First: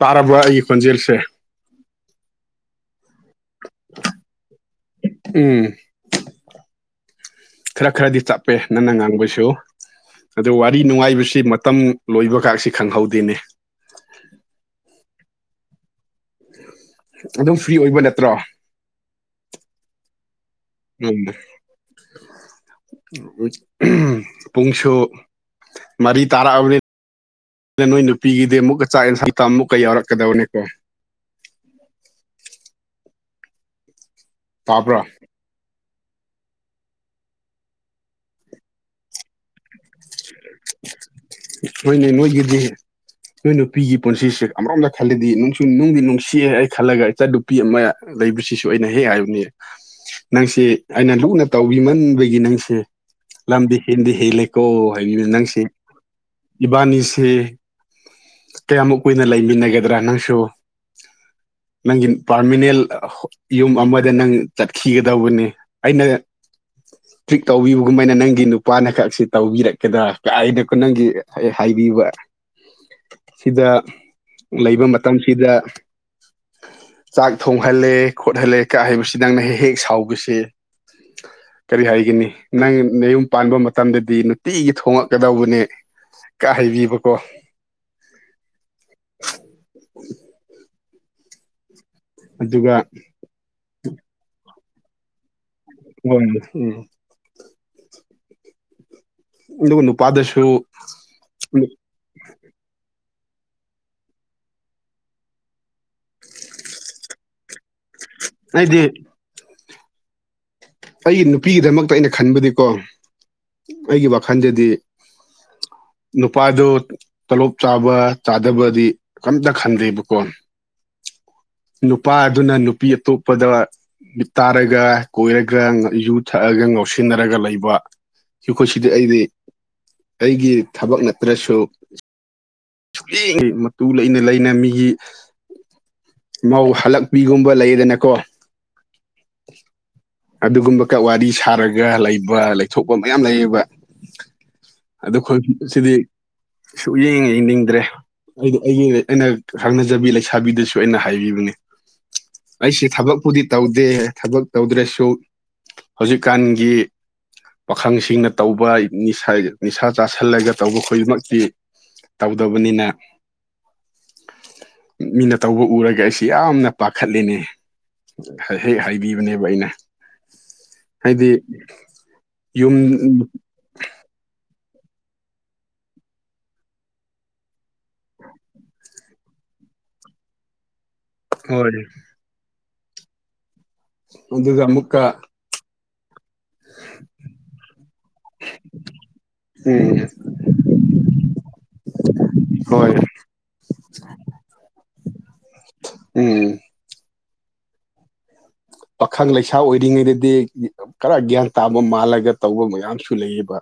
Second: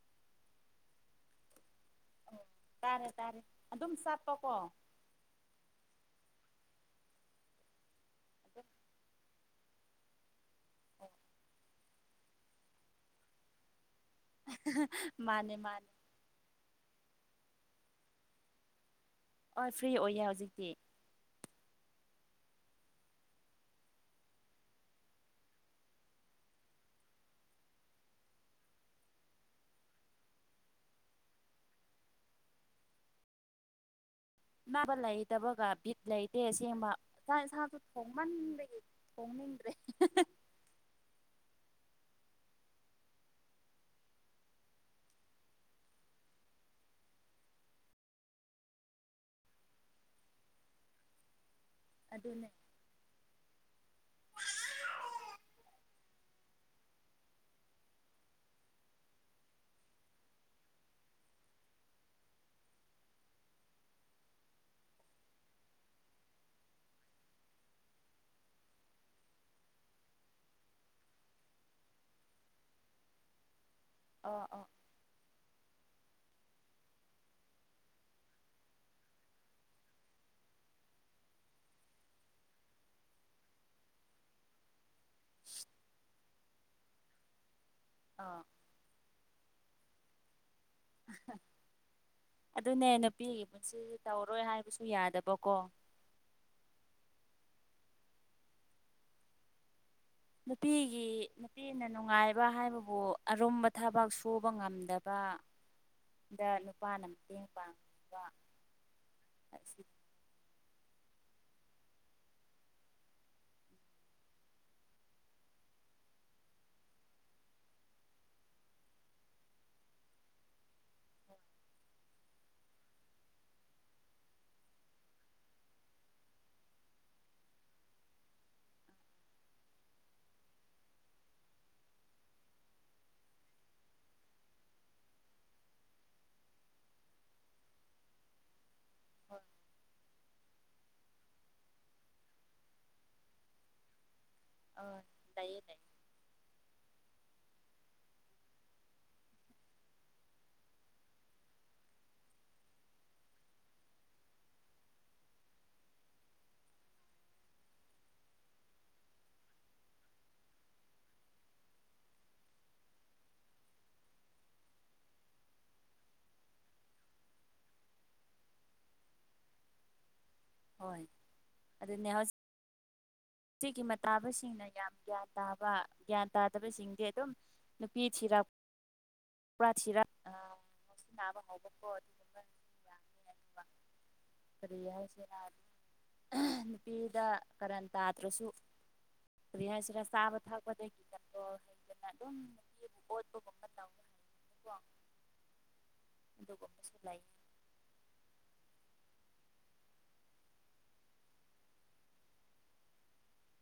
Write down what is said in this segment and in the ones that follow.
ꯇꯥꯔꯕꯥ ꯑꯩꯒꯤ ꯈꯣꯟꯖꯦꯜꯁꯦ ꯑꯣ ꯇꯥꯔꯦ ꯇꯥꯔꯦ ꯑꯗꯨꯝ ꯆꯠꯄꯀꯣ ꯎꯝ ꯈꯔ ꯈꯔꯗꯤ ꯆꯞꯄꯦ ꯅꯪꯅ ꯉꯥꯡꯕꯁꯨ ꯑꯗꯨ ꯋꯥꯔꯤ ꯅꯨꯡꯉꯥꯏꯕꯁꯤ ꯃꯇꯝ ꯂꯣꯏꯕꯒꯥꯁꯤ ꯈꯪꯍꯧꯗꯦꯅꯦ ꯃꯥꯅꯦ ꯃꯥꯅꯦ ꯑꯗꯨꯝ ꯐ꯭ꯔꯤ ꯑꯣꯏꯕ ꯅꯠꯇ꯭ꯔꯣ ꯍ ꯐ꯭ꯔꯤ ꯑꯣꯏꯌꯦ ꯍꯧꯖꯤꯛꯇꯤ ꯎꯝ ꯄꯨꯡꯁꯨ ꯃꯔꯤ ꯇꯥꯔꯛꯑꯕꯅꯤ ꯑꯗ ꯅꯣꯏ ꯅꯨꯄꯤꯒꯤꯗꯤ ꯑꯃꯨꯛꯀ ꯆꯥꯛ ꯌꯦꯟꯁꯥꯡꯇ ꯑꯃꯨꯛꯀ ꯌꯥꯎꯔꯛꯀꯗꯕꯅꯤꯀꯣ ꯀꯅꯥꯒ ꯇꯥꯕ꯭ꯔꯣ ꯂꯩ ꯍꯩꯇꯕꯒ ꯕꯤꯠ ꯂꯩꯇꯦ ꯑꯁꯦꯡꯕ ꯆꯥꯛ ꯏꯟꯁꯥꯡꯁꯨ ꯊꯣꯡꯃꯟꯕꯒꯤ ꯊꯣꯡꯅꯤꯡꯗ꯭ꯔꯦ ꯍꯣꯏꯅꯦ ꯅꯣꯏꯒꯤꯗꯤ ꯅꯣꯏ ꯅꯨꯄꯤꯒꯤ ꯄꯨꯟꯁꯤꯁꯦ ꯑꯃꯔꯣꯝꯗ ꯈꯜꯂꯗꯤ ꯅꯨꯡꯁꯨ ꯅꯨꯡꯗꯤ ꯅꯨꯡꯁꯤꯑꯦ ꯑꯩ ꯈꯜꯂꯒ ꯏꯆꯥꯟ ꯅꯨꯄꯤ ꯅꯨꯄꯤ ꯑꯃ ꯂꯩꯕꯁꯤꯁꯨ ꯑꯩꯅ ꯍꯦꯛ ꯍꯥꯏꯕꯅꯤ ꯅꯪꯁꯤ ꯑꯩꯅ ꯂꯨꯅ ꯇꯧꯕꯤꯃꯟꯕꯒꯤ ꯑꯗꯨꯅꯦ ꯅꯪꯁꯦ ꯂꯝꯗꯤ ꯍꯦꯟꯗꯤ ꯍꯦꯜꯂꯦ ꯀꯣ ꯍꯥꯏꯕꯤꯕꯅꯦ ꯅꯪꯁꯦ ꯏꯕꯥꯅꯤꯁꯦ ꯀꯩ ꯌꯥꯝ ꯀꯨꯏꯅ ꯂꯩꯃꯤꯟꯅꯒꯗ꯭ꯔꯥ ꯅꯪꯁꯨ ꯅꯪꯒꯤ ꯄꯥꯔꯃꯤꯅꯦꯟ ꯌꯨꯝ ꯑꯃꯗ ꯅꯪ ꯆꯠꯈꯤꯒꯗꯧꯕꯅꯦ ꯑꯩꯅ ꯇ꯭ꯔꯤꯠ ꯇꯧꯕꯤꯕꯒꯨꯝꯃꯥꯏꯅ ꯅꯪꯒꯤ ꯅꯨꯄꯥꯅ ꯈꯛꯁꯤ ꯇꯧꯕꯤꯔꯛꯀꯗ꯭ꯔꯥ ꯀꯥꯏꯅꯀꯣ ꯅꯪꯒꯤ ꯍꯥꯏꯕꯤꯕ ꯁꯤꯗ ꯑꯣ ꯑꯣ ꯂꯩꯕ ꯃꯇꯝ ꯁꯤꯗ ꯆꯥꯛ ꯊꯣꯡꯍꯜꯂꯦ ꯈꯣꯠꯍꯜꯂꯦ ꯀꯥꯢꯍꯥꯢꯕꯁꯤ ꯅꯪꯅ ꯍꯦꯛ ꯍꯦꯛ ꯁꯥꯎꯕꯁꯦ ꯀꯔꯤ ꯍꯥꯏꯒꯅꯤ ꯅꯪ ꯅꯌꯨꯝ ꯄꯥꯟꯕ ꯃꯇꯝꯗꯗꯤ ꯗꯤ ꯅꯨꯡꯇꯤꯒꯤ ꯊꯣꯉꯛꯀꯗꯧꯕꯅꯦ ꯀꯥꯢ ꯍꯥꯏꯕꯤꯕꯀꯣ ꯑꯥ ꯑꯗꯨꯒ ꯑꯗꯨꯅꯦ ꯅꯨꯄꯤꯒꯤ ꯄꯨꯟꯁꯤꯁꯦ ꯇꯧꯔꯣꯏ ꯍꯥꯏꯕꯁꯨ ꯌꯥꯗꯕꯀꯣ ꯍ ꯎ [inaudible] ꯑꯗꯨ ꯅꯨꯄꯥꯗꯨꯁꯨ ꯅꯨꯄꯤꯒꯤ ꯅꯨꯄꯤꯅ ꯅꯨꯡꯉꯥꯏꯕ ꯍꯥꯏꯕꯕꯨ ꯑꯔꯨꯝꯕ ꯊꯕꯛ ꯁꯨꯕ ꯉꯝꯗꯕ ꯗ ꯅꯨꯄꯥꯅ ꯃꯇꯦꯡ ꯄꯥꯡꯕ ꯑꯩꯗꯤ ꯑꯁꯤ ꯑꯩꯒꯤ ꯅꯨꯄꯤꯒꯤꯗꯃꯛꯇ ꯑꯩꯅ ꯈꯟꯕꯗꯤꯀꯣ ꯑꯩꯒꯤ ꯋꯥꯈꯜꯗꯗꯤ ꯅꯨꯄꯥꯥꯗꯨ ꯇꯣꯂꯣꯞ ꯆꯥꯕ ꯆꯥꯗꯕꯗꯤ ꯀꯝꯇ ꯈꯟꯗꯦꯕꯀꯣ ꯍ [inaudible] ꯅꯨꯄꯥ ꯑꯗꯨꯅ ꯅꯨꯄꯤ ꯑꯇꯣꯞꯄꯗ ꯃꯤꯠ ꯇꯥꯔꯒ ꯀꯣꯏꯔ ꯒ ꯌꯨ ꯊꯛꯑꯒ ꯉꯧꯁꯤꯟꯅꯔꯒ ꯂꯩꯕ ꯃꯈꯣꯏ ꯁꯤꯗꯤ ꯑꯩꯗꯤ ꯑꯩꯒꯤ ꯊꯕꯛ ꯅꯠꯇ꯭ꯔꯁꯨ ꯃꯤꯒꯤ ꯃꯇꯨ ꯂꯩꯅ ꯂꯩꯅ ꯃꯤꯒꯤ ꯃꯧ ꯍꯜꯂꯛꯄꯤꯒꯨꯝꯕ ꯂꯩꯗꯅꯀꯣ ꯍꯣꯏ ꯑꯗꯨꯒꯨꯝꯕ ꯋꯥꯔꯤ ꯁꯥꯔꯒ ꯂꯩꯕ ꯂꯩꯊꯣꯛꯄ ꯃꯌꯥꯝ ꯂꯩꯌꯦꯕ ꯍꯣꯏ ꯑꯩꯈꯣꯏ ꯂꯩꯌꯦ ꯂꯩꯌꯦ ꯁꯤꯗꯤ ꯁꯨꯌꯦꯡ ꯏꯅꯤꯡꯗ꯭ꯔꯦ ꯑꯩꯗꯤ ꯑꯩꯒꯤ ꯑꯩꯅ ꯈꯪꯅꯖꯕꯤ ꯂꯩꯁꯥꯕꯤꯗꯁꯨ ꯑꯩꯅ ꯍꯥꯏꯕꯤꯕꯅꯦ ꯑꯩꯁꯤ ꯊꯕꯛꯄꯨꯗꯤ ꯇꯧꯗꯦ ꯊꯕꯛ ꯇꯧꯗ꯭ꯔꯁꯨ ꯍꯧꯖꯤꯛꯀꯥꯟꯒꯤ ꯄꯥꯈꯪꯁꯤꯡꯅ ꯇꯧꯕ ꯅꯤꯁ ꯅꯤꯁꯥ ꯆꯥꯥꯁꯜꯂꯒ ꯇꯧꯕ ꯈꯣꯏꯃꯛꯇꯤ ꯇꯧꯗꯕꯅꯤꯅ ꯃꯤꯅ ꯇꯧꯕ ꯎꯔꯒ ꯑꯩꯁꯤ ꯌꯥꯝꯅ ꯄꯥꯈꯠꯔꯦꯅꯦ ꯍꯦꯛ ꯍꯥꯏꯕꯤꯕꯅꯦꯕ ꯑꯩꯅ ꯍꯣꯏ ꯍꯥꯏꯗꯤ ꯑꯗꯨꯅꯦ ꯌꯨꯝ [unintelligible] ꯇꯥꯕꯁꯤꯡꯅ ꯌꯥꯝ ꯒ꯭ꯌꯥꯟ ꯇꯥꯕ ꯒ꯭ꯌꯥꯟ ꯇꯥꯗꯕꯁꯤꯡꯗꯤ ꯑꯗꯨꯝ ꯅꯨꯄꯤ ꯊꯤꯔꯥꯛ ꯄꯔꯥ ꯊꯤꯔꯥꯛ ꯑꯥ ꯉꯥꯎꯁꯤꯟꯅꯕ ꯍꯣꯏ ꯍꯧꯕꯀꯣ ꯑꯗꯨ ꯑꯗꯨꯒ ꯀꯔꯤ ꯑꯃꯨꯛꯀ ꯍꯥꯏꯁꯤꯔ ꯅꯨꯄꯤꯗ ꯀꯔꯟ ꯇꯥꯗ꯭ꯔꯁꯨ ꯀꯩ ꯎꯝ ꯍꯥꯢꯁꯤꯔ ꯆꯥꯕ ꯊꯛꯄꯗꯩ ꯍꯧꯗꯅ ꯑꯗꯨꯝ ꯍꯣꯏ ꯑꯣꯠꯄꯒꯨꯝꯕ ꯇꯧ ꯎꯝ ꯑꯗꯨꯒꯨꯝꯕꯁꯨ ꯂꯩ ꯄꯥꯈꯪ ꯂꯩꯁꯥ ꯑꯣꯏꯔꯤꯉꯩꯗꯗꯤ ꯈꯔ ꯒ꯭ꯌꯥꯟ ꯇꯥꯕ ꯃꯥꯜꯂꯒ ꯇꯧꯕ ꯃꯌꯥꯝꯁꯨ ꯂꯩꯌꯦꯕ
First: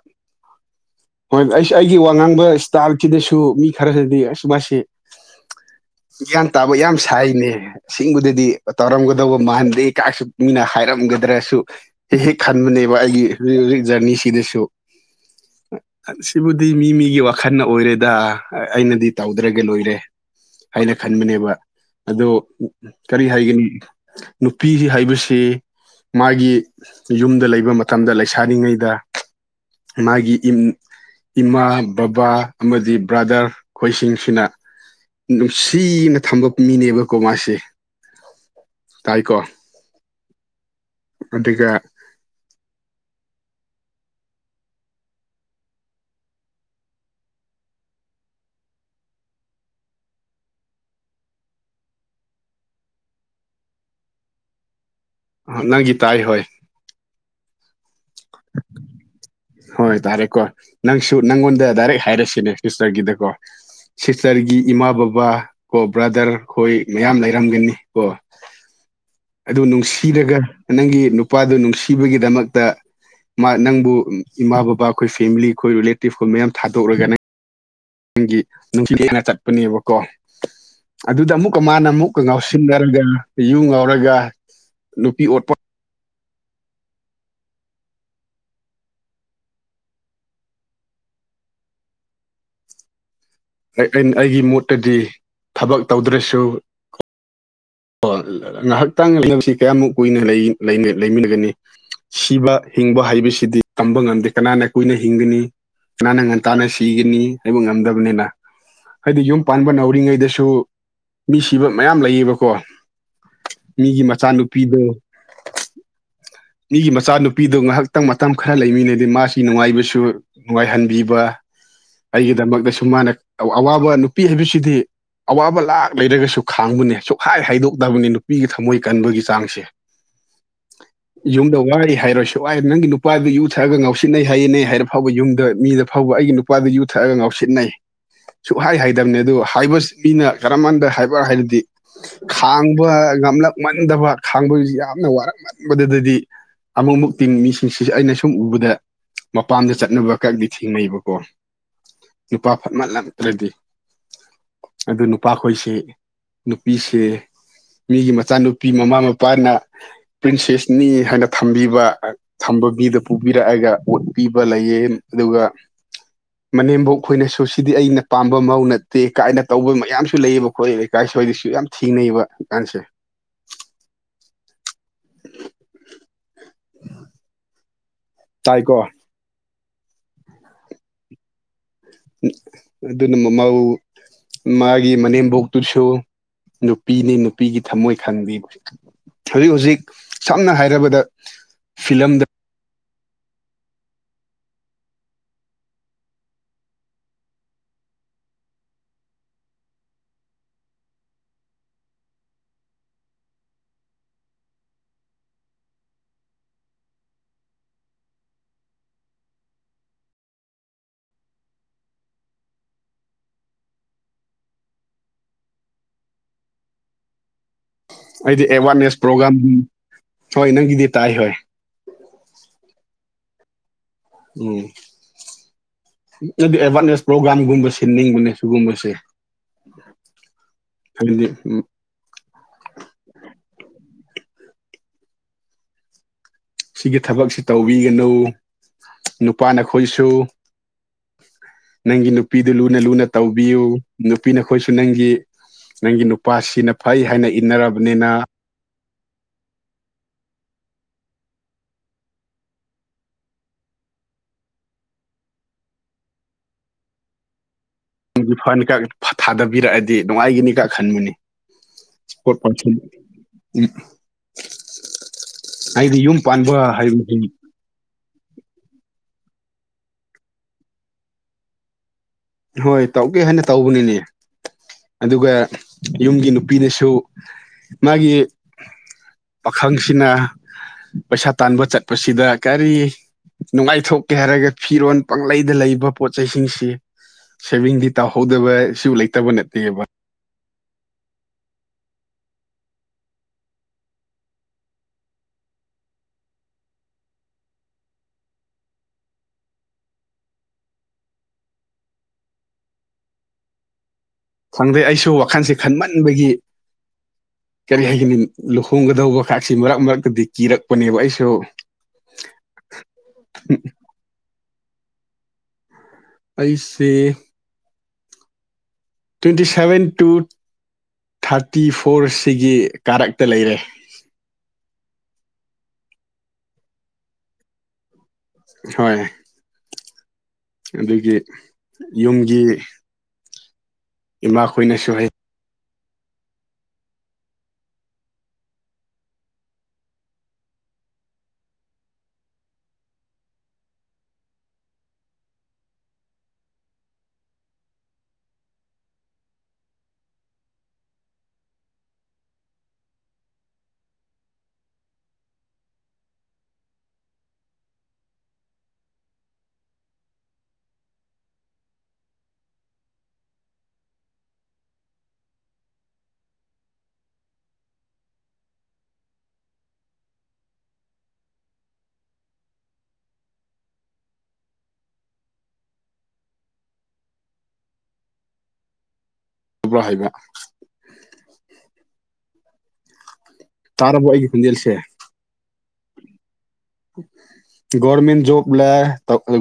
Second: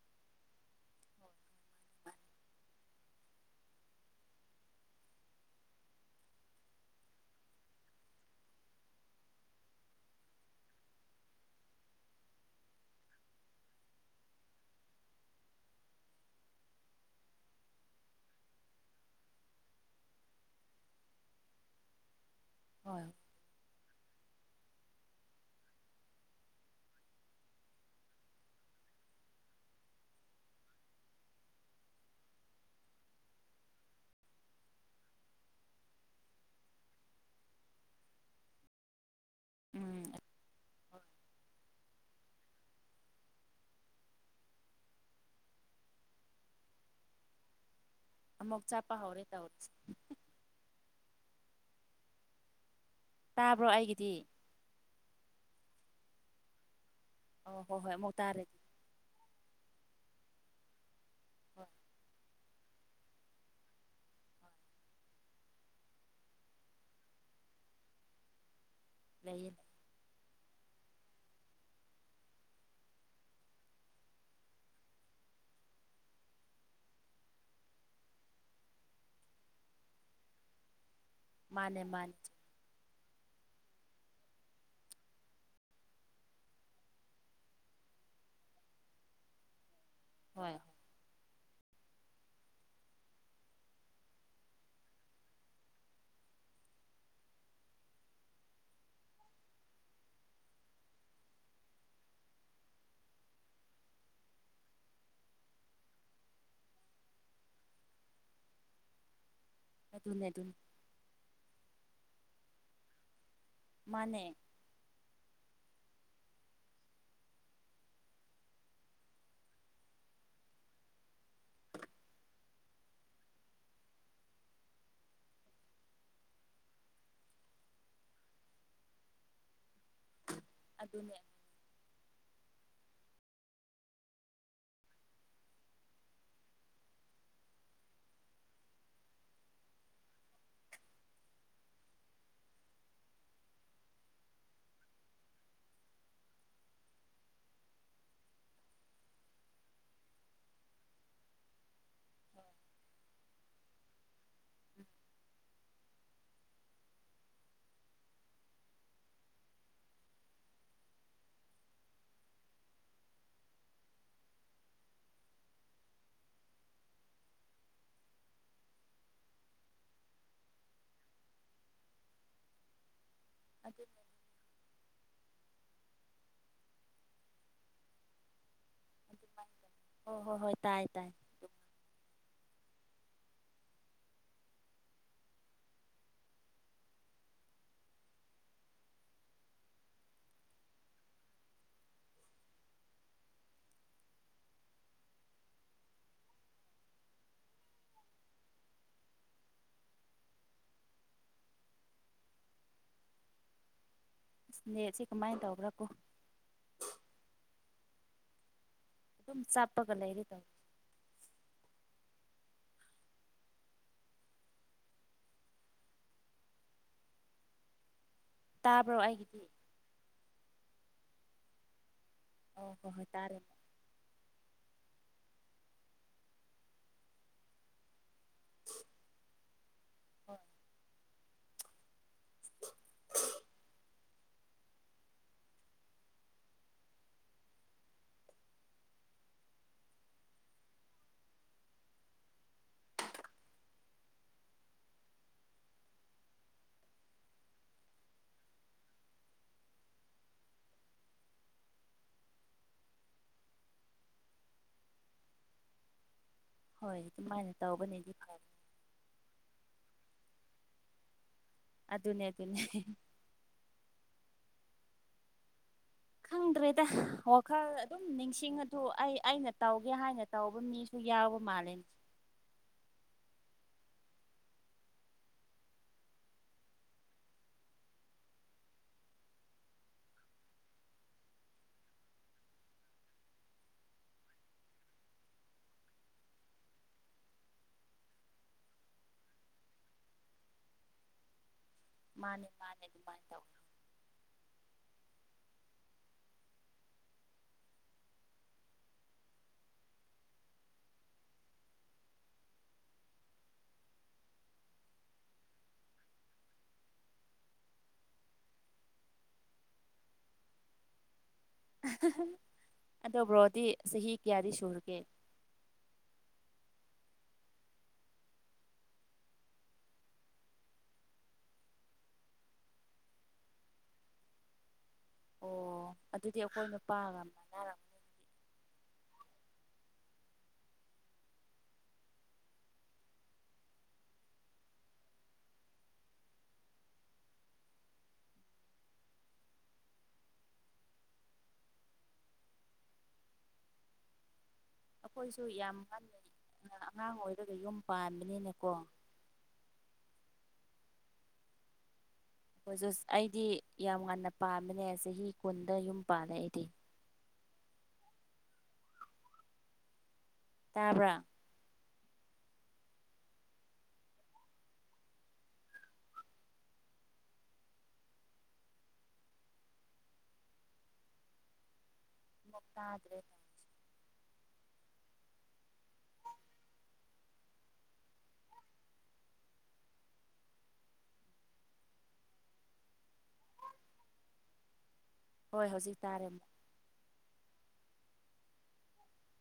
ꯍꯣꯏ ꯑꯩꯁ ꯑꯩꯒꯤ ꯋꯥ ꯉꯥꯡꯕ ꯏꯁꯇꯥꯐꯁꯤꯗꯁꯨ ꯃꯤ ꯈꯔꯗꯗꯤ ꯑꯁ ꯃꯥꯁꯤ ꯒ꯭ꯌꯥꯟ ꯇꯥꯕ ꯌꯥꯝ ꯁꯥꯏꯅꯦ ꯑꯁꯦꯡꯕꯗꯗꯤ ꯇꯧꯔꯝꯒꯗꯧꯕ ꯃꯥꯟꯗꯦ ꯀꯥꯏꯁꯨ ꯃꯤꯅ ꯍꯥꯏꯔꯝꯒꯗ꯭ꯔꯁꯨ ꯍꯦꯛ ꯍꯦꯛ ꯈꯟꯕꯅꯦꯕ ꯑꯩꯒꯤ ꯍꯧ ꯍꯧꯖꯤꯛ ꯖꯔꯅꯤꯁꯤꯗꯁꯨ ꯁꯤꯕꯨꯗꯤ ꯃꯤ ꯃꯤꯒꯤ ꯋꯥꯈꯜꯗ ꯑꯣꯏꯔꯦꯗ ꯑꯩꯅꯗꯤ ꯇꯧꯗ꯭ꯔꯒ ꯂꯣꯏꯔꯦ ꯑꯩꯅ ꯈꯟꯕꯅꯦꯕ ꯑꯗꯣ ꯍꯣꯏ ꯀꯔꯤ ꯍꯥꯏꯒꯅꯤ ꯅꯨ ꯄꯤ ꯍꯥꯏꯕꯁꯤ ꯃꯥꯒꯤ ꯌꯨꯝꯗ ꯂꯩꯕ ꯃꯇꯝꯗ ꯂꯩꯁꯥꯔꯤꯉꯩꯗ ꯃꯥꯒꯤ ꯏꯝ ꯏꯃꯥ ꯕꯕꯥ ꯑꯃꯗꯤ ꯕ꯭ꯔꯥꯗꯔ ꯈꯣꯏꯁꯤꯡꯁꯤꯅ ꯅꯨꯡꯁꯤꯅ ꯊꯝꯕ ꯃꯤꯅꯦꯕꯀꯣ ꯃꯥꯁꯦ ꯇꯥꯏꯀꯣ ꯎꯝ ꯍꯣꯏ ꯑꯗꯨꯒ ꯑꯃꯨꯛ ꯆꯥꯞꯄ ꯍꯧꯔꯦ ꯇꯧꯔꯤꯁꯦ ꯇꯥꯕ꯭ꯔꯣ ꯑꯩꯒꯤꯗꯤ ꯑꯥ ꯅꯪꯒꯤ ꯇꯥꯏ ꯍꯣꯏ ꯑꯣ ꯍꯣꯏ ꯍꯣꯏ ꯑꯃꯨꯛ ꯇꯥꯔꯦ ꯍꯣꯏ ꯇꯥꯔꯦꯀꯣ ꯅꯪꯁꯨ ꯍꯣꯏ ꯅꯪꯉꯣꯟꯗ ꯗꯥꯏꯔꯦꯛ ꯍꯥꯏꯔꯁꯤꯅꯦ ꯁꯤꯁꯇꯔꯒꯤꯗꯀꯣ ꯁꯤꯁꯇꯔꯒꯤ ꯏꯃꯥ ꯕꯕꯥ ꯀꯣ ꯕ꯭ꯔꯥꯗꯔ ꯑꯩꯈꯣꯏ ꯃꯌꯥꯝ ꯂꯩꯔꯝꯒꯅꯤ ꯀꯣ ꯂꯩꯌꯦ ꯑꯗꯨ ꯂꯩ ꯅꯨꯡꯁꯤꯔꯒ ꯅꯪꯒꯤ ꯅꯨꯄꯥꯗꯨ ꯅꯨꯡꯁꯤꯕꯒꯤꯗꯃꯛꯇ ꯃꯥ ꯅꯪꯕꯨ ꯏꯃꯥ ꯕꯕꯥ ꯑꯩꯈꯣꯏ ꯐꯦꯃꯤꯂꯤ ꯑꯩꯈꯣꯏ ꯔꯤꯂꯦꯇꯤꯞ ꯑꯩꯈꯣꯏ ꯃꯌꯥꯝ ꯊꯥꯗꯣꯛꯔꯒ ꯅꯪ ꯅꯪꯒꯤ ꯅꯨꯡꯊꯤꯅ ꯆꯠꯄꯅꯦꯕꯀꯣ ꯑꯗꯨꯗ ꯑꯃꯨꯛꯀ ꯃꯥꯅꯦ ꯃꯥꯅ ꯃꯥꯅꯦ ꯑꯃꯨꯛꯀ ꯉꯥꯎꯁꯤ ꯉꯥꯎꯁꯤꯟꯅꯔꯒ ꯌꯨ ꯉꯥꯎꯔꯒ ꯅꯨꯄꯤ ꯑꯣꯠꯄ ꯍꯣꯏ ꯑꯩ ꯑꯩꯒꯤ ꯃꯣꯠꯇꯗꯤ ꯊꯕꯛ ꯇꯧꯗ꯭ꯔꯁꯨ ꯑꯣ ꯉꯥꯏꯍꯥꯛꯇꯥꯡ ꯂꯩꯅꯕꯁꯤ ꯀꯌꯥꯝꯃꯨꯛ ꯀꯨꯏꯅ ꯂꯩꯃꯤꯟꯅꯒꯅꯤ ꯁꯤꯕ ꯍꯤꯡꯕ ꯍꯥꯏꯕꯁꯤꯗꯤ ꯇꯝꯕ ꯉꯝꯗꯦ ꯀꯅꯥꯅ ꯀꯨꯏꯅ ꯍꯤꯡꯒꯅꯤ ꯀꯥꯅꯅ ꯉꯟꯇꯥꯅ ꯁꯤꯒꯅꯤ ꯍꯥꯏꯕ ꯉꯝꯗꯕꯅꯤꯅ ꯍꯥꯏꯗꯤ ꯌꯨꯝ ꯄꯥꯟꯕ ꯑꯗꯨꯅꯦ ꯅꯧꯔꯤꯉꯩꯗꯁꯨ ꯑꯗꯨꯅꯦ ꯃꯤ ꯁꯤꯕ ꯃꯌꯥꯝ ꯂꯩꯌꯦꯕꯀꯣ ꯃꯤꯒꯤ ꯃꯥꯅꯦ ꯃꯆꯥꯅꯨꯄꯤꯗꯣ ꯃꯤꯒꯤ ꯃꯆꯥꯅꯨꯄꯤꯗꯣ ꯉꯥꯏꯍꯥꯛꯇꯪ ꯃꯇꯝ ꯈꯔ ꯂꯩꯃꯤꯟꯅꯗꯤ ꯃꯥꯁꯤ ꯅꯨꯡꯉꯥꯏꯕꯁꯨ ꯅꯨꯡꯉꯥꯏꯍꯟꯕꯤꯕ ꯑꯩꯒꯤꯗꯃꯛꯇꯁꯨꯨꯝ ꯃꯥꯅ ꯑꯋꯥꯕ ꯅꯨꯄꯤ ꯍꯥꯏꯕꯁꯤꯗꯤ ꯑꯋꯥꯕ ꯂꯥꯛ ꯂꯩꯔꯒꯁꯨ ꯈꯥꯡꯕꯅꯦ ꯁꯨꯛꯈꯥꯏ ꯍꯥꯏꯗꯣꯛꯇꯕꯅꯤ ꯅꯨꯄꯤꯒꯤ ꯊꯝꯃꯣꯏ ꯀꯟꯕꯒꯤ ꯆꯥꯡꯁꯦ ꯑꯗꯨꯅꯦ ꯌꯨꯝꯗ ꯋꯥꯏ ꯍꯥꯏꯔꯣꯏꯁꯨ ꯋꯥꯏ ꯅꯪꯒꯤ ꯅꯨꯄꯥꯗꯨ ꯌꯨ ꯊꯛꯑꯒ ꯉꯥꯎꯁꯤꯟꯅꯩ ꯍꯥꯏꯌꯦꯅꯩ ꯍꯥꯏꯔ ꯐꯥꯎꯕ ꯌꯨꯝꯗ ꯃꯤꯗ ꯐꯥꯎꯕ ꯑꯩꯒꯤ ꯅꯨꯄꯥ ꯅꯨꯄꯥꯗꯨ ꯌꯨ ꯊꯛꯑꯒ ꯉꯥꯎꯁꯤꯅꯩ ꯁꯨꯛꯍꯥꯏ ꯍꯥꯏꯗꯕꯅꯦ ꯑꯗꯨ ꯍꯥꯏꯕ ꯃꯤꯅ ꯀꯔꯝ ꯀꯥꯟꯗ ꯍꯥꯏꯕ ꯍꯥꯏꯔꯗꯤ ꯈꯥꯡꯕ ꯉꯝꯂꯛꯃꯟꯗꯕ ꯈꯥꯡꯕꯁꯨ ꯌꯥꯝꯅ ꯋꯥꯔꯛꯃꯟꯕꯗꯨꯗꯗꯤ ꯑꯃꯨꯛ ꯃꯨꯛ ꯇꯤꯡ ꯃꯤꯁꯤꯡꯁꯤꯁꯨ ꯑꯩꯅ ꯁꯨꯝ ꯎꯕꯗ ꯃꯄꯥꯝꯗ ꯆꯠꯂꯨꯕ ꯈꯛꯇꯗꯤ ꯊꯦꯡꯅꯩꯑꯕꯀꯣ꯫ ꯅꯨꯄꯥ ꯐꯠꯃꯜꯂꯛꯇ꯭ꯔꯗꯤ ꯑꯗꯨ ꯅꯨꯄꯥꯈꯣꯏꯁꯤ꯫ ꯅꯨꯄꯤꯁꯦ ꯃꯤꯒꯤ ꯃꯆꯥꯅꯨꯄꯤ ꯃꯃꯥ ꯃꯄꯥꯅ꯫ ꯄ꯭ꯔꯤꯟꯁꯦꯁꯅꯤ ꯍꯥꯏꯅ ꯊꯝꯕꯤꯕ꯫ ꯊꯝꯕ ꯃꯤꯗ ꯄꯨꯕꯤꯔꯛꯑꯒ ꯑꯣꯠꯄꯤꯕ ꯂꯩꯌꯦ ꯑꯗꯨꯒ꯫ ꯃꯅꯦꯝꯕꯣꯛ ꯈꯣꯏꯅꯁꯨ ꯁꯤꯗꯤ ꯑꯩꯅ ꯄꯥꯝꯕ ꯃꯧ ꯅꯠꯇꯦ ꯀꯥꯏꯅ ꯇꯧꯕ ꯃꯌꯥꯝꯁꯨ ꯂꯩꯌꯦꯕ ꯈꯣꯏ ꯂꯩ꯫ ꯏꯀꯥꯏ ꯁꯣꯏꯗꯁꯨ ꯌꯥꯝ ꯊꯤꯅꯩꯕꯀꯥꯟꯁꯦ꯫ ꯑꯗꯨꯅ꯫ ꯎ꯫ ꯇꯥꯏꯀꯣ ꯍꯣꯏ ꯍꯣꯏ ꯍꯣꯏ ꯇꯥꯏ ꯇꯥꯏ ꯑꯗꯨꯅ ꯃꯃꯧ ꯃꯥꯒꯤ ꯃꯅꯦꯝꯕꯣꯛꯇꯨꯁꯨ ꯅꯨꯄꯤꯅꯤ ꯅꯨꯄꯤꯒꯤ ꯊꯝꯃꯣꯏ ꯈꯟꯕꯤ ꯍꯧꯖꯤꯛ ꯍꯧꯖꯤꯛ ꯁꯝꯅ ꯍꯥꯏꯔꯕꯗ ꯐꯤꯂꯝꯗ ꯑꯁ ꯅꯦꯠꯁꯦ ꯀꯃꯥꯏꯅ ꯇꯧꯕ꯭ꯔꯥ ꯀꯣ ꯑꯗꯨꯝ ꯆꯞꯄꯒ ꯂꯩꯔꯦ ꯇꯧ ꯑꯩꯗꯤ ꯇꯥꯕ꯭ꯔꯣ ꯑꯦꯋꯥꯔꯅꯦꯁ ꯄ꯭ꯔꯣꯒꯥꯥꯝ ꯑꯩꯒꯤꯗꯤ ꯍꯣꯏ ꯅꯪꯒꯤꯗꯤ ꯇꯥꯏ ꯍꯣꯏ ꯑꯣ ꯍꯣ ꯍꯣꯏ ꯇꯥꯔꯦ ꯎꯝ ꯑꯗꯨꯗꯤ ꯑꯦꯋꯥꯔꯅꯦꯁ ꯄ꯭ꯔꯣꯒ꯭ꯔꯥꯝꯒꯨꯝꯕ ꯁꯤꯟꯅꯤꯡꯕꯅꯦ꯫ ꯁꯤꯒꯨꯝꯕꯁꯦ ꯍꯥꯏꯗꯤ ꯎ꯫ ꯁꯤꯒꯤ ꯊꯕꯛꯁꯤ ꯇꯧꯕꯤꯒꯅꯨ ꯅꯨꯄꯥ ꯅꯈꯣꯏꯁꯨ꯫ ꯅꯪꯒꯤ ꯅꯨꯄꯤꯗꯨ ꯂꯨꯅ ꯂꯨꯅ ꯇꯧꯕꯤꯌꯨ ꯅꯨꯄꯤ ꯅꯈꯣꯏꯁꯨ ꯅꯪꯒꯤ꯫ ꯅꯪꯒꯤ ꯅꯨꯄꯥ ꯁꯤꯅ ꯐꯩ ꯍꯥꯏꯅ ꯏꯟꯅꯔꯕꯅꯤꯅ꯫ ꯍꯣꯏ ꯑꯗꯨꯃꯥꯏꯅ ꯇꯧꯕꯅꯤ꯫ ꯒꯤ ꯐꯟ ꯈ ꯊꯥꯗꯕꯤꯔꯛꯑꯗꯤ ꯅꯨꯡꯉꯥꯏꯒꯅꯤꯒ ꯈꯟꯕꯅꯤ꯫ ꯑꯗꯨꯅꯦ ꯑꯗꯨꯅꯦ [unintelligible] ꯑꯩꯗꯤ ꯌꯨꯝ ꯄꯥꯟꯕ ꯍꯥꯏꯕꯕꯁꯤ꯫ ꯈꯔ ꯑꯗꯨꯝ ꯅꯤꯡꯁꯤꯡ ꯑ ꯑꯗꯨ ꯑꯩ ꯑꯩꯅ ꯇꯧꯒꯦ ꯍꯥꯏꯅ ꯇꯧꯕ ꯃꯤꯁꯨ ꯌꯥꯎꯕ ꯃꯥꯜꯂꯅꯦ꯫ ꯍꯣꯏ ꯇꯧꯒꯦ ꯍꯥꯏꯅ ꯇꯧꯕꯅꯤꯅꯦ꯫ ꯑꯗꯨꯒ ꯌꯨꯝꯒꯤ ꯅꯨꯄꯤꯅꯁꯨ ꯃꯥꯒꯤ꯫ ꯄꯥꯈꯪꯁꯤꯅ ꯄꯩꯁꯥ ꯇꯥꯟꯕ ꯆꯠꯄꯁꯤꯗ ꯀꯔꯤ꯫ ꯅꯨꯡꯉꯥꯏꯊꯣꯛꯀꯦ ꯍꯥꯏꯔꯒ ꯐꯤꯔꯣꯟꯜ ꯄꯥꯡꯂꯩꯗ ꯂꯩꯕ ꯄꯣꯠ ꯆꯩꯁꯤꯡꯁꯤ꯫ ꯁꯦꯚꯤꯡꯗꯤ ꯇꯧꯍꯧꯗꯕ ꯁꯨ ꯂꯩꯇꯕ ꯅꯠꯇꯦꯕ꯫ ꯃꯥꯅꯦ ꯃꯥꯅꯦ ꯑꯗꯨꯃꯥꯏꯅ ꯇꯧꯏ꯫ ꯈꯪꯗꯦ ꯑꯩꯁꯨ ꯋꯥꯈꯜꯁꯦ ꯈꯟꯃꯟꯕꯒꯤ꯫ ꯀꯔꯤ ꯍꯥꯏꯒꯅꯤ ꯂꯨꯍꯣꯡꯒꯗꯧꯕ ꯈꯁꯤ ꯃꯔꯛ ꯃꯔꯛꯇꯗꯤ ꯀꯤꯔꯛꯄꯅꯦꯕ ꯑꯩꯁꯨ꯫ ꯑꯗꯨ ꯕ꯭ꯔꯣꯗꯤ ꯆꯍꯤ ꯀꯌꯥꯗꯤ ꯁꯨꯔꯒꯦ꯫ ꯑꯩꯁꯦ꯫ ꯇ꯭ꯋꯦꯟꯇꯤ ꯁꯚꯦꯟ ꯇꯨ ꯊꯥꯔꯇꯤ ꯐꯣꯔꯁꯤꯒꯤ ꯀꯥꯔꯛꯇ ꯂꯩꯔꯦ꯫ ꯑꯣ ꯑꯗꯨꯗꯤ ꯑꯩꯈꯣꯏ ꯅꯨꯄꯥꯒ ꯃꯅꯥꯔꯝ꯫ ꯍꯣꯏ ꯑꯗꯨꯒꯤ ꯌꯨꯝꯒꯤ꯫ ꯏꯃꯥꯈꯣꯏꯅꯁꯨ ꯍꯩ꯫ ꯑꯩꯈꯣꯏꯁꯨ ꯌꯥꯝ ꯉꯟꯅꯩ ꯑꯉꯥꯡ ꯑꯣꯏꯔꯒ ꯌꯨꯝ ꯄꯥꯟꯕꯅꯤꯅꯀꯣ꯫ ꯑꯣꯖ ꯑꯩꯗꯤ ꯌꯥꯝ ꯉꯥꯟꯅ ꯄꯥꯝꯕꯅꯦ ꯆꯍꯤ ꯀꯨꯟꯗ ꯌꯨꯝ ꯄꯥꯜꯂꯦ ꯑꯩꯗꯤ꯫ ꯇꯥꯕ꯭ꯔꯥ꯫ [unintelligible] ꯑꯃꯨꯛ ꯇꯗꯔꯦꯅꯦ꯫ ꯊꯕ꯭ꯔ ꯍꯥꯏꯕ꯫ ꯇꯥꯔꯕꯣ ꯑꯩꯒꯤ ꯈꯣꯟꯖꯦꯜꯁꯦ꯫ ꯍꯣꯏ ꯍꯧꯖꯤꯛ ꯇꯥꯔꯦ ꯑꯃꯨꯛ꯫ ꯒꯣꯔꯃꯦꯟ ꯖꯣꯕ ꯂ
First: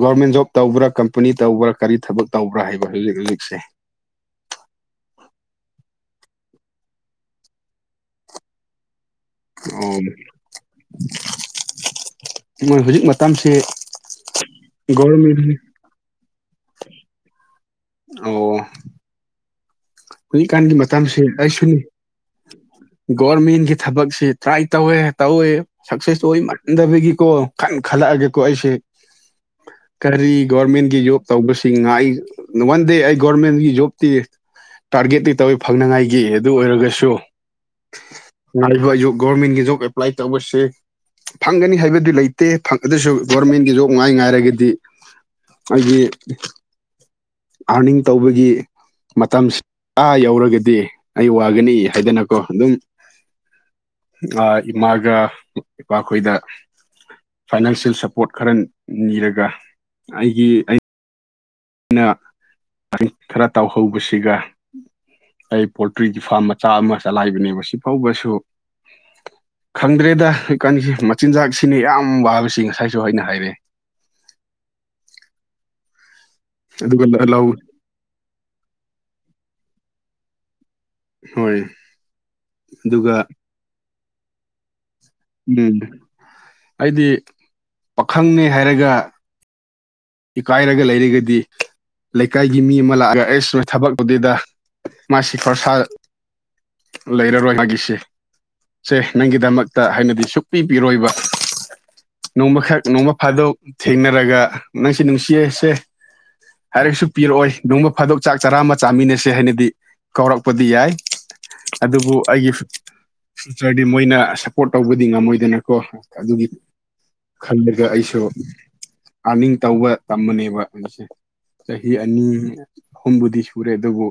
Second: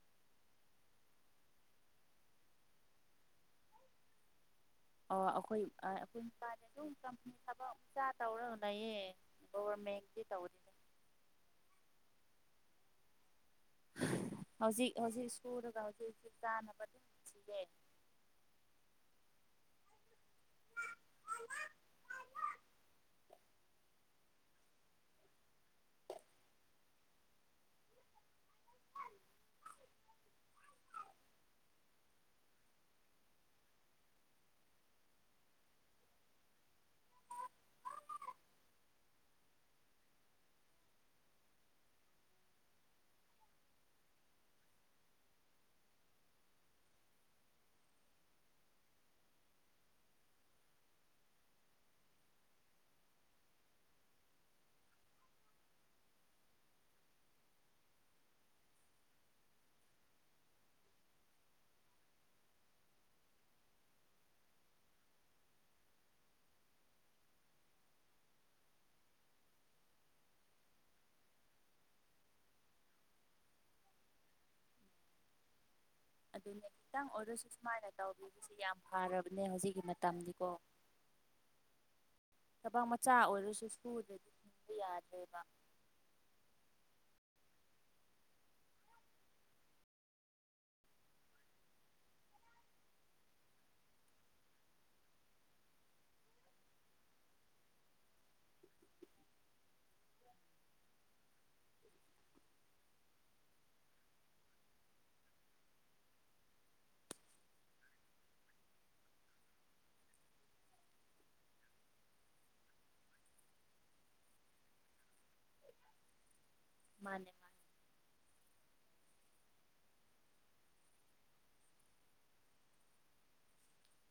ꯒꯣꯔꯃꯦꯟ ꯖꯣꯕ ꯇꯧꯕ꯭ꯔꯥ ꯀꯝꯄꯅꯤ ꯇꯧꯕ꯭ꯔꯥ ꯀꯔꯤ ꯊꯕꯛ꯫ ꯇꯧꯕ꯭ꯔꯥ ꯍꯥꯏꯕ ꯍꯧꯖꯤꯛ ꯍꯧꯖꯤꯛꯁꯦ꯫ ꯑꯣ ꯑꯩꯈꯣꯏ ꯑꯩꯈꯣꯏ ꯃꯄꯥꯅꯤ ꯑꯗꯨꯝ ꯀꯝꯄꯅꯤ ꯊꯕꯛ ꯆ ꯇꯧꯔ ꯂꯩꯌꯦ ꯑꯣ ꯒꯣꯚꯔꯃꯦꯟꯗꯤ ꯇꯧꯔꯤ [unintelligible] ꯃꯣꯏ ꯍꯧꯖꯤꯛ ꯃꯇꯝꯁꯦ ꯍꯧꯖꯤꯛ ꯍꯧꯖꯤꯛ ꯒꯣꯔꯃꯦꯟ ꯁꯨꯔꯒ ꯍꯧꯖꯤꯛ ꯍꯧꯖꯤꯛ ꯆꯥꯟꯅꯕ ꯑꯗꯨꯝ ꯁꯤꯜꯂꯦ ꯑꯣ ꯍꯧꯖꯤꯛꯀꯥꯟꯒꯤ ꯃꯇꯥꯡꯁꯤ ꯑꯩꯁꯨꯅꯤ ꯒꯣꯔꯃꯦꯟꯒꯤ ꯊꯕꯛꯁꯤ ꯇ꯭ꯔꯥꯏ ꯇꯧꯋꯦ ꯇꯧꯋꯦ ꯁꯛꯁꯦꯁꯇ ꯑꯣꯏ ꯃꯟꯗꯕꯒꯤꯀꯣ ꯈꯟ ꯈꯜꯂꯛꯑꯒꯦ꯫ ꯀꯣ ꯑꯩꯁꯦ ꯀꯔꯤ ꯒꯣꯔꯃꯦꯟꯒꯤ ꯖꯣꯕ ꯇꯧꯕꯁꯦ꯫ ꯉꯥꯢ ꯋꯥꯟ ꯗꯦ ꯑꯩ ꯒꯣꯔꯃꯦꯟꯒꯤ ꯖꯣꯕꯇꯤ꯫ ꯇꯥꯔꯒꯦꯠꯇꯤ ꯇꯧꯋꯏ ꯐꯪꯅꯉꯥꯏꯒꯤ ꯑꯗꯨ ꯑꯣꯏꯔꯒꯁꯨ꯫ ꯉꯥꯏꯔꯤꯕ ꯒꯣꯔꯃꯦꯟꯒꯤ ꯖꯣꯕ ꯑꯦꯄ꯭ꯂꯥꯏ ꯇꯧꯕꯁꯦ꯫ ꯐꯪꯒꯅꯤ ꯍꯥꯏꯕꯗꯨ ꯂꯩꯇꯦ ꯑꯗꯨꯁꯨ ꯒꯣꯔꯃꯦꯟꯒꯤ ꯖꯣꯕ ꯉꯥꯏ ꯉꯥꯏꯔꯒꯗꯤ꯫ ꯑꯩꯒꯤ ꯑꯥꯔꯅꯤꯡ ꯇꯧꯕꯒꯤ꯫ ꯃꯇꯝꯁꯤ ꯑꯥ ꯌꯧꯔꯒꯗꯤ ꯑꯩ ꯋꯥꯒꯅꯤ ꯍꯥꯏꯗꯅꯀꯣ ꯑꯗꯨꯝ ꯑ ꯏꯃꯥꯒ ꯏꯄꯥꯈꯣꯏꯗ ꯐꯥꯏꯅꯥꯟꯁꯤꯌꯦꯜ ꯁꯞꯄꯣꯔꯠ ꯈꯔ ꯅꯤꯔꯒ ꯑꯩꯒꯤ ꯑꯩ ꯅ ꯈꯔ ꯇꯥꯎꯍꯧꯕꯁꯤꯒ ꯑꯩ ꯄꯣꯜꯇ꯭ꯔꯤꯒꯤ ꯐꯥꯔꯝ ꯃꯆꯥ ꯑꯃ ꯆꯂꯥꯏꯕꯅꯦꯕ ꯁꯤꯐꯥꯎꯕꯁꯨ ꯈꯪꯗ꯭ꯔꯦꯗ ꯍꯨꯏꯀꯥꯟꯁꯤ ꯃꯆꯤꯟꯖꯥꯛꯁꯤꯅ ꯌꯥꯝ ꯋꯥꯕꯁꯤ ꯉꯁꯥꯏꯁꯨ ꯑꯩꯅ ꯍꯥꯏꯔꯦ ꯑꯗꯨꯅꯦ ꯑꯗꯨꯒ ꯈꯤꯇꯪ ꯂꯧ ꯑꯣꯔꯗꯔꯁꯨ ꯁꯨꯃꯥꯏꯅ ꯇꯧꯕꯤꯁ ꯌꯥꯝ ꯐꯔꯕꯅꯦ ꯍꯧꯖꯤꯛꯀꯤ ꯃꯇꯝꯗꯤꯀꯣ ꯍꯣꯏ ꯊꯕꯛ ꯃꯆꯥ ꯑꯗꯨꯒ ꯑꯣꯏꯔꯁꯨ ꯁ꯭ꯀꯨꯜꯗ꯭ꯔꯗꯤ ꯌꯥꯗ꯭ꯔꯦꯕ ꯎꯝ ꯑꯩꯗꯤ ꯄꯥꯈꯪꯅꯤ ꯍꯥꯏꯔꯒ ꯏꯀꯥꯏꯔꯒ ꯂꯩꯔꯒꯗꯤ ꯂꯩꯀꯥꯏꯒꯤ ꯃꯤ ꯑꯃ ꯂꯥꯛꯑꯒ ꯑꯩꯁ ꯅꯣꯏ ꯊꯕꯛꯇꯨꯗꯩꯗ ꯃꯥꯁꯤ ꯈꯣꯔꯁꯥ ꯂꯩꯔꯔꯣꯏ ꯃꯥꯒꯤꯁꯤ ꯁꯦ ꯅꯪꯒꯤꯗꯃꯛꯇ ꯍꯥꯏꯅꯗꯤ ꯁꯨꯛꯄꯤ ꯄꯔꯣꯏꯕ ꯅꯣꯡꯃꯈꯛ ꯅꯣꯡꯃ ꯐꯥꯗꯣꯛ ꯊꯦꯡꯅꯔꯒ ꯅꯪꯁ ꯅꯨꯡꯁꯤꯌꯦꯁꯦ ꯍꯥꯏꯔꯛꯁꯨ ꯄꯤꯔꯛꯑꯣꯏ ꯅꯨꯡꯃ ꯐꯥꯗꯣꯛ ꯆꯥꯛ ꯆꯔꯥ ꯑꯃ ꯆꯥꯃꯤꯟꯅꯁꯦ ꯍꯥꯏꯅꯗꯤ ꯀꯧꯔꯛꯄꯗꯤ ꯌꯥꯏ ꯑꯗꯨꯕꯨ ꯑꯩꯒꯤ ꯐ꯭ꯌꯨꯆꯔꯗꯤ ꯃꯣꯏꯅ ꯁꯞꯄꯣꯔꯠ ꯇꯧꯕꯗꯤ ꯉꯝꯃꯣꯏ ꯗꯅꯀꯣ ꯑꯗꯨꯒꯤ ꯃꯥꯅꯦ ꯃꯥꯅꯦ ꯈꯜꯂꯒ ꯑꯩꯁꯨ ꯑꯥꯅꯤꯡ ꯇꯧꯕ ꯇꯝꯕꯅꯦꯕ ꯍꯧꯁꯦ ꯆꯍꯤ ꯑꯅꯤ ꯑꯍꯨꯝꯕꯨꯗꯤ ꯁꯨꯔꯦ ꯑꯗꯨꯕꯨ